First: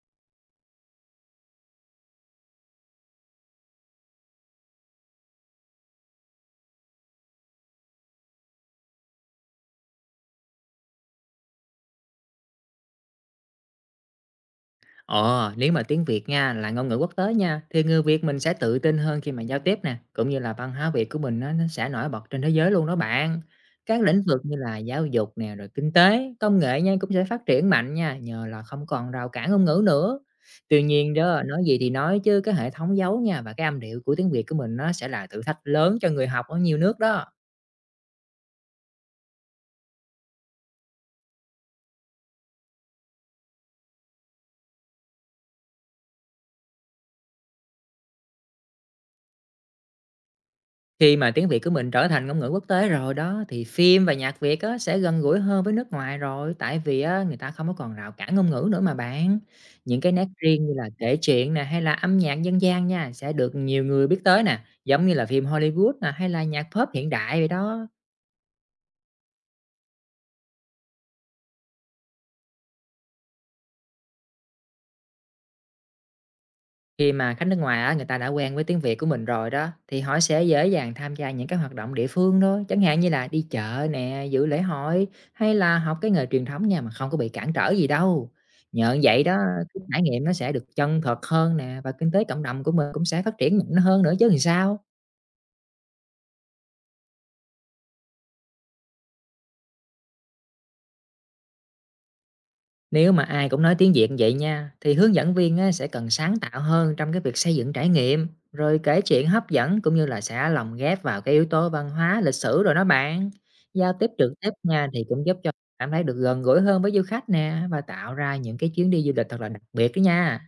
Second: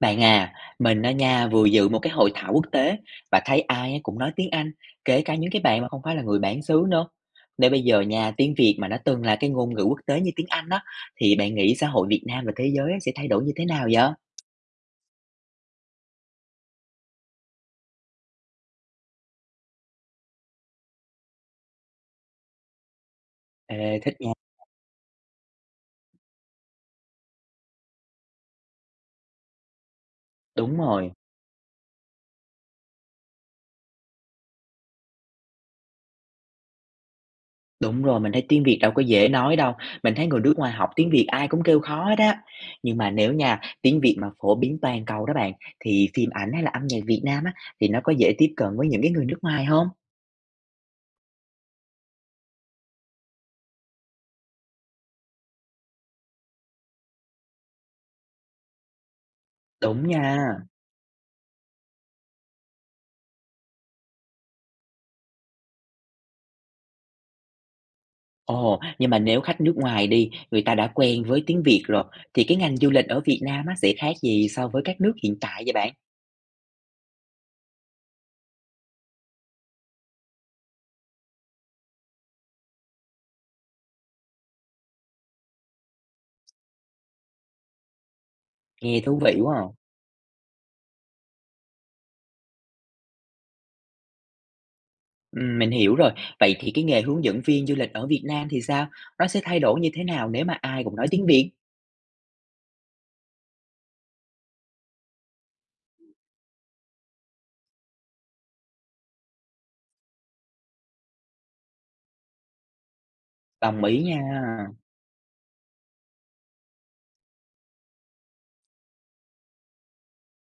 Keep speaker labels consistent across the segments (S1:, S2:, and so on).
S1: Bạn à, mình ở nhà vừa dự một cái hội thảo quốc tế và thấy ai á cũng nói tiếng Anh, kể cả những cái bạn mà không phải là người bản xứ nữa. Nếu bây giờ nhà tiếng Việt mà nó từng là cái ngôn ngữ quốc tế như tiếng Anh đó, thì bạn nghĩ xã hội Việt Nam và thế giới á sẽ thay đổi như thế nào vậy?
S2: Ờ, nếu mà tiếng Việt nha là ngôn ngữ quốc tế nha, thì người Việt mình sẽ tự tin hơn khi mà giao tiếp nè, cũng như là văn hóa Việt của mình nó sẽ nổi bật trên thế giới luôn đó bạn. Các
S1: Ê, thích
S2: lĩnh
S1: nha.
S2: vực như là giáo dục nè, rồi kinh tế, công nghệ nha cũng sẽ phát triển mạnh nha, nhờ là không còn rào cản ngôn ngữ nữa.
S1: Đúng
S2: Tuy
S1: rồi,
S2: nhiên đó, nói gì thì nói chứ cái hệ thống dấu nha và cái âm điệu của tiếng Việt của mình nó sẽ là thử thách lớn cho người học ở nhiều nước đó.
S1: đúng rồi, mình thấy tiếng Việt đâu có dễ nói đâu. Mình thấy người nước ngoài học tiếng Việt ai cũng kêu khó hết á. Nhưng mà nếu nha, tiếng Việt mà phổ biến toàn cầu đó bạn, thì phim ảnh hay là âm nhạc Việt Nam á, thì nó có dễ tiếp cận với những cái người nước ngoài không?
S2: Khi mà tiếng Việt của mình trở thành ngôn ngữ quốc tế rồi đó, thì phim và nhạc Việt á, sẽ gần gũi hơn với nước ngoài rồi, tại vì á, người ta không có còn rào cản ngôn ngữ nữa mà bạn. Những
S1: Đúng
S2: cái nét
S1: nha.
S2: riêng như là kể chuyện nè, hay là âm nhạc dân gian nha, sẽ được nhiều người biết tới nè, giống như là phim Hollywood nè, hay là nhạc pop hiện đại vậy đó.
S1: Ồ, nhưng mà nếu khách nước ngoài đi, người ta đã quen với tiếng Việt rồi, thì cái ngành du lịch ở Việt Nam á, sẽ khác gì so với các nước hiện tại vậy bạn?
S2: Khi mà khách nước ngoài á, người ta đã quen với tiếng Việt của mình rồi đó, thì họ sẽ dễ dàng tham gia những cái hoạt động địa phương thôi, chẳng hạn như là đi chợ nè, dự lễ hội hay là học cái nghề truyền thống nha mà không có bị cản trở gì đâu. Nhờ
S1: Nghe thú
S2: vậy đó,
S1: vị quá à.
S2: cái trải nghiệm nó sẽ được chân thật hơn nè và kinh tế cộng đồng của mình cũng sẽ phát triển mạnh hơn nữa chứ làm sao.
S1: Mình hiểu rồi. Vậy thì cái nghề hướng dẫn viên du lịch ở Việt Nam thì sao? Nó sẽ thay đổi như thế nào nếu mà ai cũng nói tiếng Việt?
S2: Nếu mà ai cũng nói tiếng Việt vậy nha, thì hướng dẫn viên á, sẽ cần sáng tạo hơn trong cái việc xây dựng trải nghiệm, rồi kể chuyện hấp dẫn cũng như là sẽ lồng ghép vào cái yếu tố văn hóa, lịch sử rồi đó bạn.
S1: Đồng
S2: Giao
S1: ý
S2: tiếp
S1: nha.
S2: trực tiếp nha thì cũng giúp cho cảm thấy được gần gũi hơn với du khách nè và tạo ra những cái chuyến đi du lịch thật là đặc biệt đó nha.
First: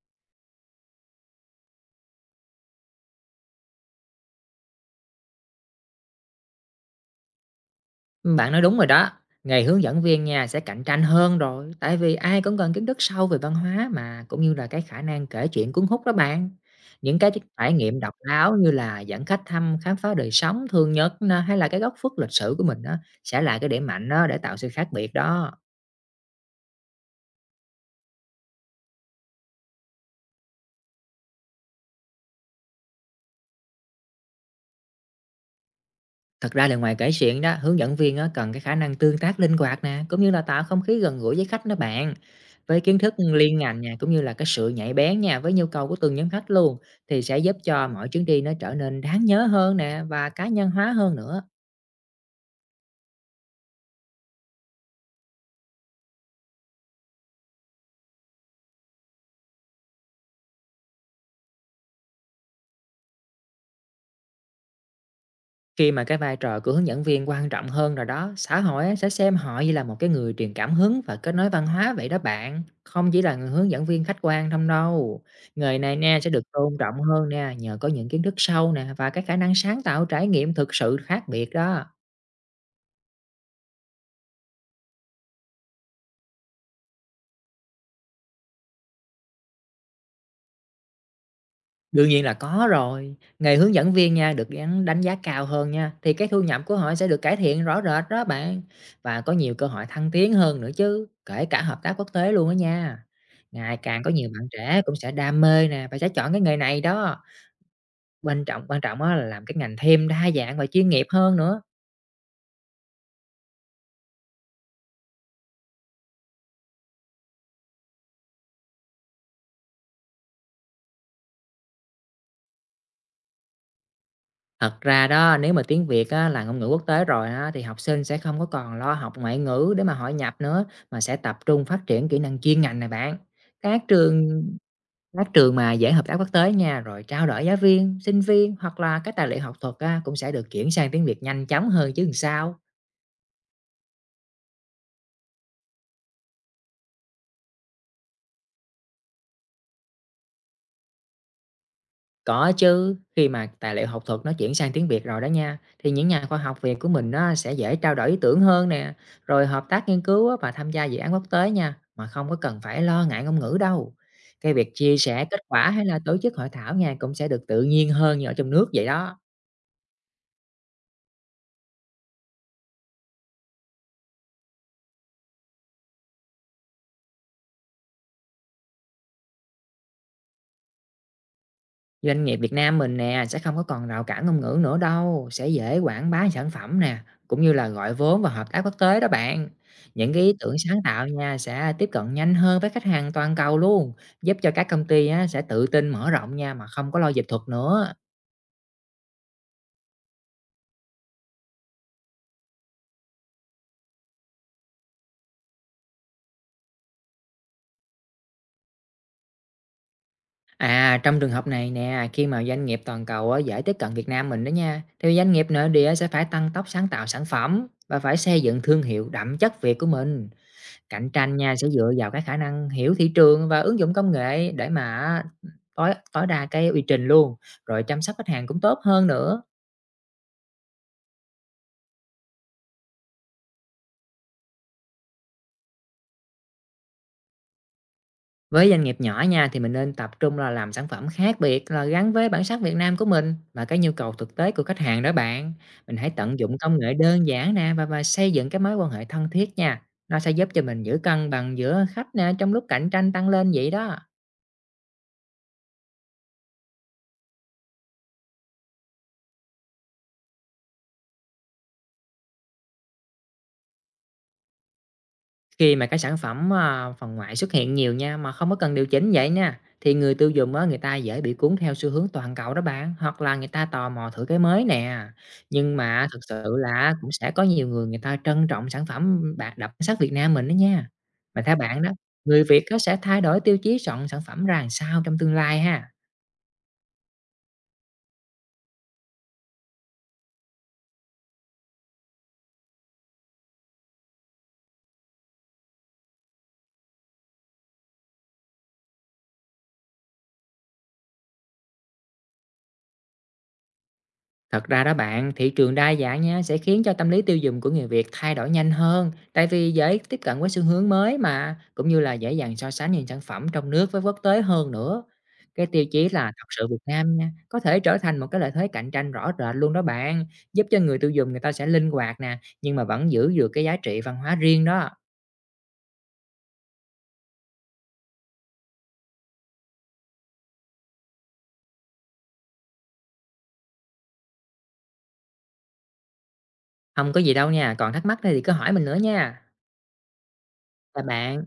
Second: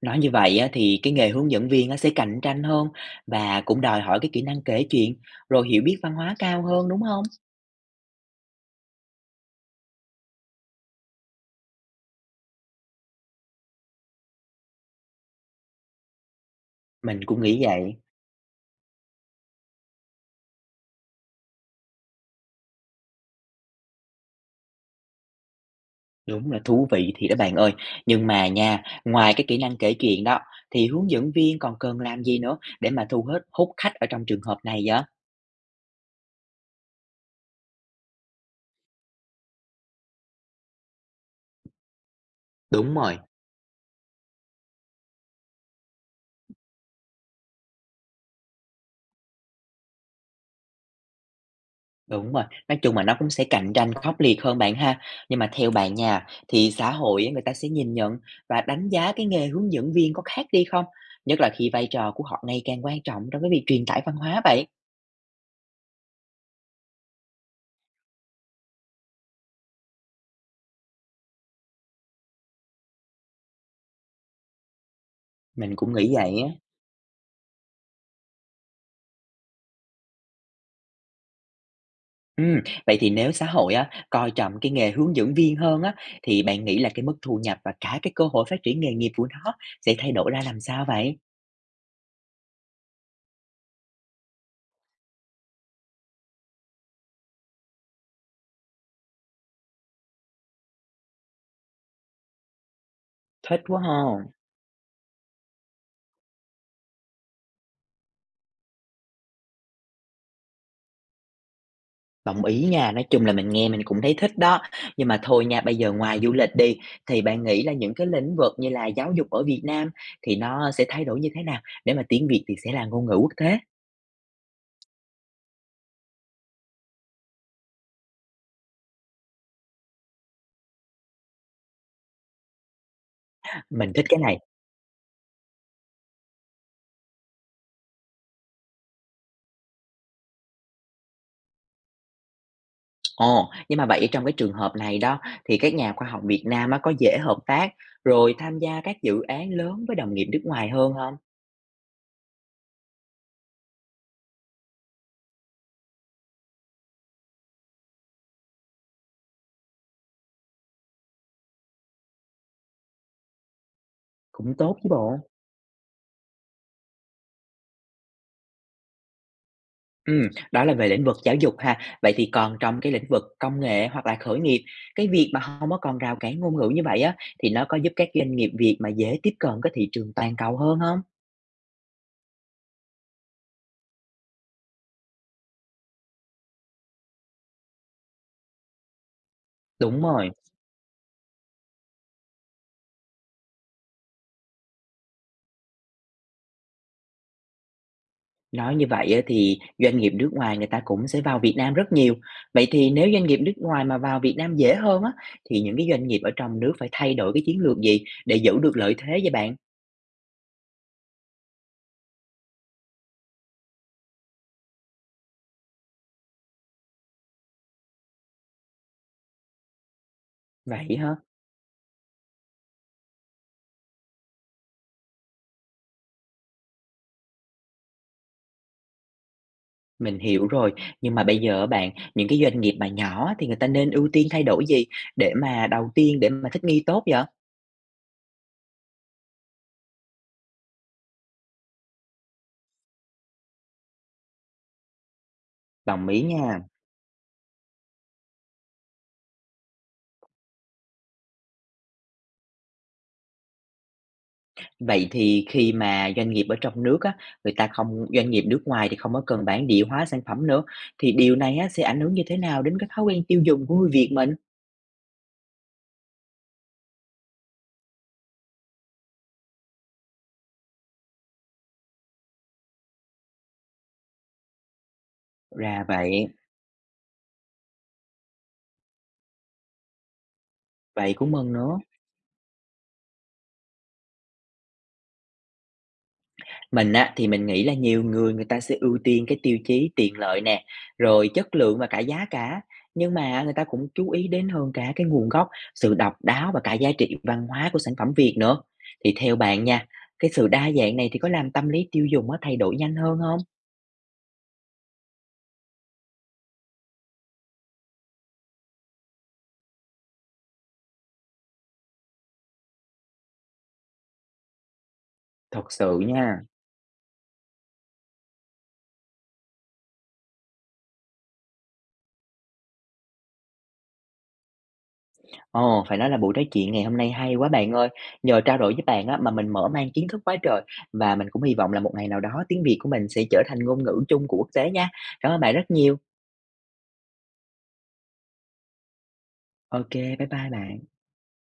S1: Nói như vậy á, thì cái nghề hướng dẫn viên á, sẽ cạnh tranh hơn và cũng đòi hỏi cái kỹ năng kể chuyện, rồi hiểu biết văn hóa cao hơn, đúng không?
S2: Bạn nói đúng rồi đó. Nghề hướng dẫn viên nha sẽ cạnh tranh hơn rồi, tại vì ai cũng cần kiến thức sâu về văn hóa mà cũng như là cái khả năng kể chuyện cuốn hút đó bạn. Những
S1: Mình
S2: cái
S1: cũng nghĩ
S2: trải
S1: vậy.
S2: nghiệm độc đáo như là dẫn khách thăm khám phá đời sống thường nhật nè, hay là cái góc khuất lịch sử của mình á, sẽ là cái điểm mạnh đó để tạo sự khác biệt đó.
S1: Đúng là thú vị thì đó bạn ơi. Nhưng mà nha, ngoài cái kỹ năng kể chuyện đó, thì hướng dẫn viên còn cần làm gì nữa để mà thu hết hút khách ở trong trường hợp này vậy?
S2: Thật ra là ngoài kể chuyện đó, hướng dẫn viên á, cần cái khả năng tương tác linh hoạt nè, cũng như là tạo không khí gần gũi với khách đó bạn. Với
S1: Đúng
S2: kiến thức
S1: rồi.
S2: liên ngành nha, cũng như là cái sự nhạy bén nha, với nhu cầu của từng nhóm khách luôn, thì sẽ giúp cho mỗi chuyến đi nó trở nên đáng nhớ hơn nè và cá nhân hóa hơn nữa.
S1: Đúng rồi, nói chung là nó cũng sẽ cạnh tranh khốc liệt hơn bạn ha. Nhưng mà theo bạn nha, thì xã hội á, người ta sẽ nhìn nhận và đánh giá cái nghề hướng dẫn viên có khác đi không? Nhất là khi vai trò của họ ngày càng quan trọng trong cái việc truyền tải văn hóa vậy.
S2: Khi mà cái vai trò của hướng dẫn viên quan trọng hơn rồi đó, xã hội á, sẽ xem họ như là một cái người truyền cảm hứng và kết nối văn hóa vậy đó bạn. Không chỉ là người hướng dẫn viên khách quan không đâu.
S1: Mình
S2: Người
S1: cũng
S2: này
S1: nghĩ
S2: nè sẽ
S1: vậy á.
S2: được tôn trọng hơn nè, nhờ có những kiến thức sâu nè và cái khả năng sáng tạo trải nghiệm thực sự khác biệt đó.
S1: Ừm, vậy thì nếu xã hội á, coi trọng cái nghề hướng dẫn viên hơn á, thì bạn nghĩ là cái mức thu nhập và cả cái cơ hội phát triển nghề nghiệp của nó sẽ thay đổi ra làm sao vậy?
S2: Đương nhiên là có rồi, nghề hướng dẫn viên nha, được gắn đánh giá cao hơn nha, thì cái thu nhập của họ sẽ được cải thiện rõ rệt đó bạn, và có nhiều cơ hội thăng tiến hơn nữa chứ, kể cả hợp tác quốc tế luôn đó nha.
S1: Thích
S2: Ngày
S1: quá
S2: càng
S1: ha,
S2: có nhiều bạn trẻ cũng sẽ đam mê nè và sẽ chọn cái nghề này đó, quan trọng á là làm cái ngành thêm đa dạng và chuyên nghiệp hơn nữa.
S1: đồng ý nha, nói chung là mình nghe mình cũng thấy thích đó. Nhưng mà thôi nha, bây giờ ngoài du lịch đi, thì bạn nghĩ là những cái lĩnh vực như là giáo dục ở Việt Nam thì nó sẽ thay đổi như thế nào để mà tiếng Việt thì sẽ là ngôn ngữ quốc tế?
S2: Thật ra đó, nếu mà tiếng Việt á, là ngôn ngữ quốc tế rồi á, thì học sinh sẽ không có còn lo học ngoại ngữ để mà hội nhập nữa, mà sẽ tập trung phát triển kỹ năng chuyên ngành này bạn. Các
S1: Mình thích cái này.
S2: trường Các trường mà dễ hợp tác quốc tế nha, rồi trao đổi giáo viên, sinh viên hoặc là các tài liệu học thuật á, cũng sẽ được chuyển sang tiếng Việt nhanh chóng hơn chứ làm sao.
S1: Ồ, nhưng mà vậy trong cái trường hợp này đó thì các nhà khoa học Việt Nam á có dễ hợp tác rồi tham gia các dự án lớn với đồng nghiệp nước ngoài hơn không?
S2: Có chứ, khi mà tài liệu học thuật nó chuyển sang tiếng Việt rồi đó nha, thì những nhà khoa học Việt của mình nó sẽ dễ trao đổi ý tưởng hơn nè, rồi hợp tác nghiên cứu á, và tham gia dự án quốc tế nha, mà không có cần phải lo ngại ngôn ngữ đâu. Cái
S1: Cũng
S2: việc
S1: tốt chứ
S2: chia
S1: bộ.
S2: sẻ kết quả hay là tổ chức hội thảo nha cũng sẽ được tự nhiên hơn như ở trong nước vậy đó.
S1: Ừ, đó là về lĩnh vực giáo dục ha. Vậy thì còn trong cái lĩnh vực công nghệ hoặc là khởi nghiệp, cái việc mà hông có còn rào cản ngôn ngữ như vậy á, thì nó có giúp các doanh nghiệp Việt mà dễ tiếp cận cái thị trường toàn cầu hơn không?
S2: Doanh nghiệp Việt Nam mình nè sẽ không có còn rào cản ngôn ngữ nữa đâu, sẽ dễ quảng bá sản phẩm nè, cũng như là gọi vốn và hợp tác quốc tế đó bạn.
S1: Đúng
S2: Những cái
S1: rồi.
S2: ý tưởng sáng tạo nha sẽ tiếp cận nhanh hơn với khách hàng toàn cầu luôn, giúp cho các công ty á, sẽ tự tin mở rộng nha mà không có lo dịch thuật nữa.
S1: Nói như vậy á thì doanh nghiệp nước ngoài người ta cũng sẽ vào Việt Nam rất nhiều. Vậy thì nếu doanh nghiệp nước ngoài mà vào Việt Nam dễ hơn á, thì những cái doanh nghiệp ở trong nước phải thay đổi cái chiến lược gì để giữ được lợi thế vậy bạn?
S2: À, trong trường hợp này nè, khi mà doanh nghiệp toàn cầu á, dễ tiếp cận Việt Nam mình đó nha, thì doanh nghiệp nội địa sẽ phải tăng tốc sáng tạo sản phẩm và phải xây dựng thương hiệu đậm chất Việt của mình.
S1: Vậy
S2: Cạnh
S1: hả?
S2: tranh nha, sẽ dựa vào cái khả năng hiểu thị trường và ứng dụng công nghệ để mà tối tối đa cái uy trình luôn, rồi chăm sóc khách hàng cũng tốt hơn nữa.
S1: Mình hiểu rồi. Nhưng mà bây giờ á bạn, những cái doanh nghiệp mà nhỏ thì người ta nên ưu tiên thay đổi gì để mà đầu tiên để mà thích nghi tốt vậy?
S2: Với doanh nghiệp nhỏ nha, thì mình nên tập trung là làm sản phẩm khác biệt, là gắn với bản sắc Việt Nam của mình và cái nhu cầu thực tế của khách hàng đó bạn. Mình
S1: Đồng
S2: hãy
S1: ý
S2: tận dụng
S1: nha.
S2: công nghệ đơn giản nè và xây dựng cái mối quan hệ thân thiết nha. Nó sẽ giúp cho mình giữ cân bằng giữa khách nè trong lúc cạnh tranh tăng lên vậy đó.
S1: Vậy thì khi mà doanh nghiệp ở trong nước á, người ta không doanh nghiệp nước ngoài thì không có cần bản địa hóa sản phẩm nữa, thì điều này á, sẽ ảnh hưởng như thế nào đến cái thói quen tiêu dùng của người Việt mình?
S2: Khi mà cái sản phẩm, à, phần ngoại xuất hiện nhiều nha, mà không có cần điều chỉnh vậy nha, thì người tiêu dùng á, người ta dễ bị cuốn theo xu hướng toàn cầu đó bạn, hoặc là người ta tò mò thử cái mới nè. Nhưng
S1: Ra
S2: mà thực
S1: vậy,
S2: sự là cũng sẽ có nhiều người người ta trân trọng sản phẩm bạc đặc sắc Việt Nam mình đó nha.
S1: vậy cũng
S2: Mà
S1: mừng
S2: theo
S1: nữa.
S2: bạn đó, người Việt có sẽ thay đổi tiêu chí chọn sản phẩm ra làm sao trong tương lai ha?
S1: Mình á, thì mình nghĩ là nhiều người người ta sẽ ưu tiên cái tiêu chí tiện lợi nè, rồi chất lượng và cả giá cả. Nhưng mà người ta cũng chú ý đến hơn cả cái nguồn gốc, sự độc đáo và cả giá trị văn hóa của sản phẩm Việt nữa. Thì theo bạn nha, cái sự đa dạng này thì có làm tâm lý tiêu dùng nó thay đổi nhanh hơn không?
S2: Thật ra đó bạn, thị trường đa dạng nha sẽ khiến cho tâm lý tiêu dùng của người Việt thay đổi nhanh hơn, tại vì dễ tiếp cận với xu hướng mới mà, cũng như là dễ dàng so sánh những sản phẩm trong nước với quốc tế hơn nữa.
S1: Thật
S2: Cái tiêu
S1: sự
S2: chí là
S1: nha.
S2: thật sự Việt Nam nha, có thể trở thành một cái lợi thế cạnh tranh rõ rệt luôn đó bạn, giúp cho người tiêu dùng người ta sẽ linh hoạt nè, nhưng mà vẫn giữ được cái giá trị văn hóa riêng đó.
S1: Ồ, phải nói là buổi nói chuyện ngày hôm nay hay quá bạn ơi. Nhờ trao đổi với bạn á, mà mình mở mang kiến thức quá trời và mình cũng hy vọng là một ngày nào đó tiếng Việt của mình sẽ trở thành ngôn ngữ chung của quốc tế nha. Cảm ơn bạn rất nhiều.
S2: Không có gì đâu nha, còn thắc mắc thì cứ hỏi mình nữa nha.
S1: OK, bye bye bạn.
S2: Chào bạn.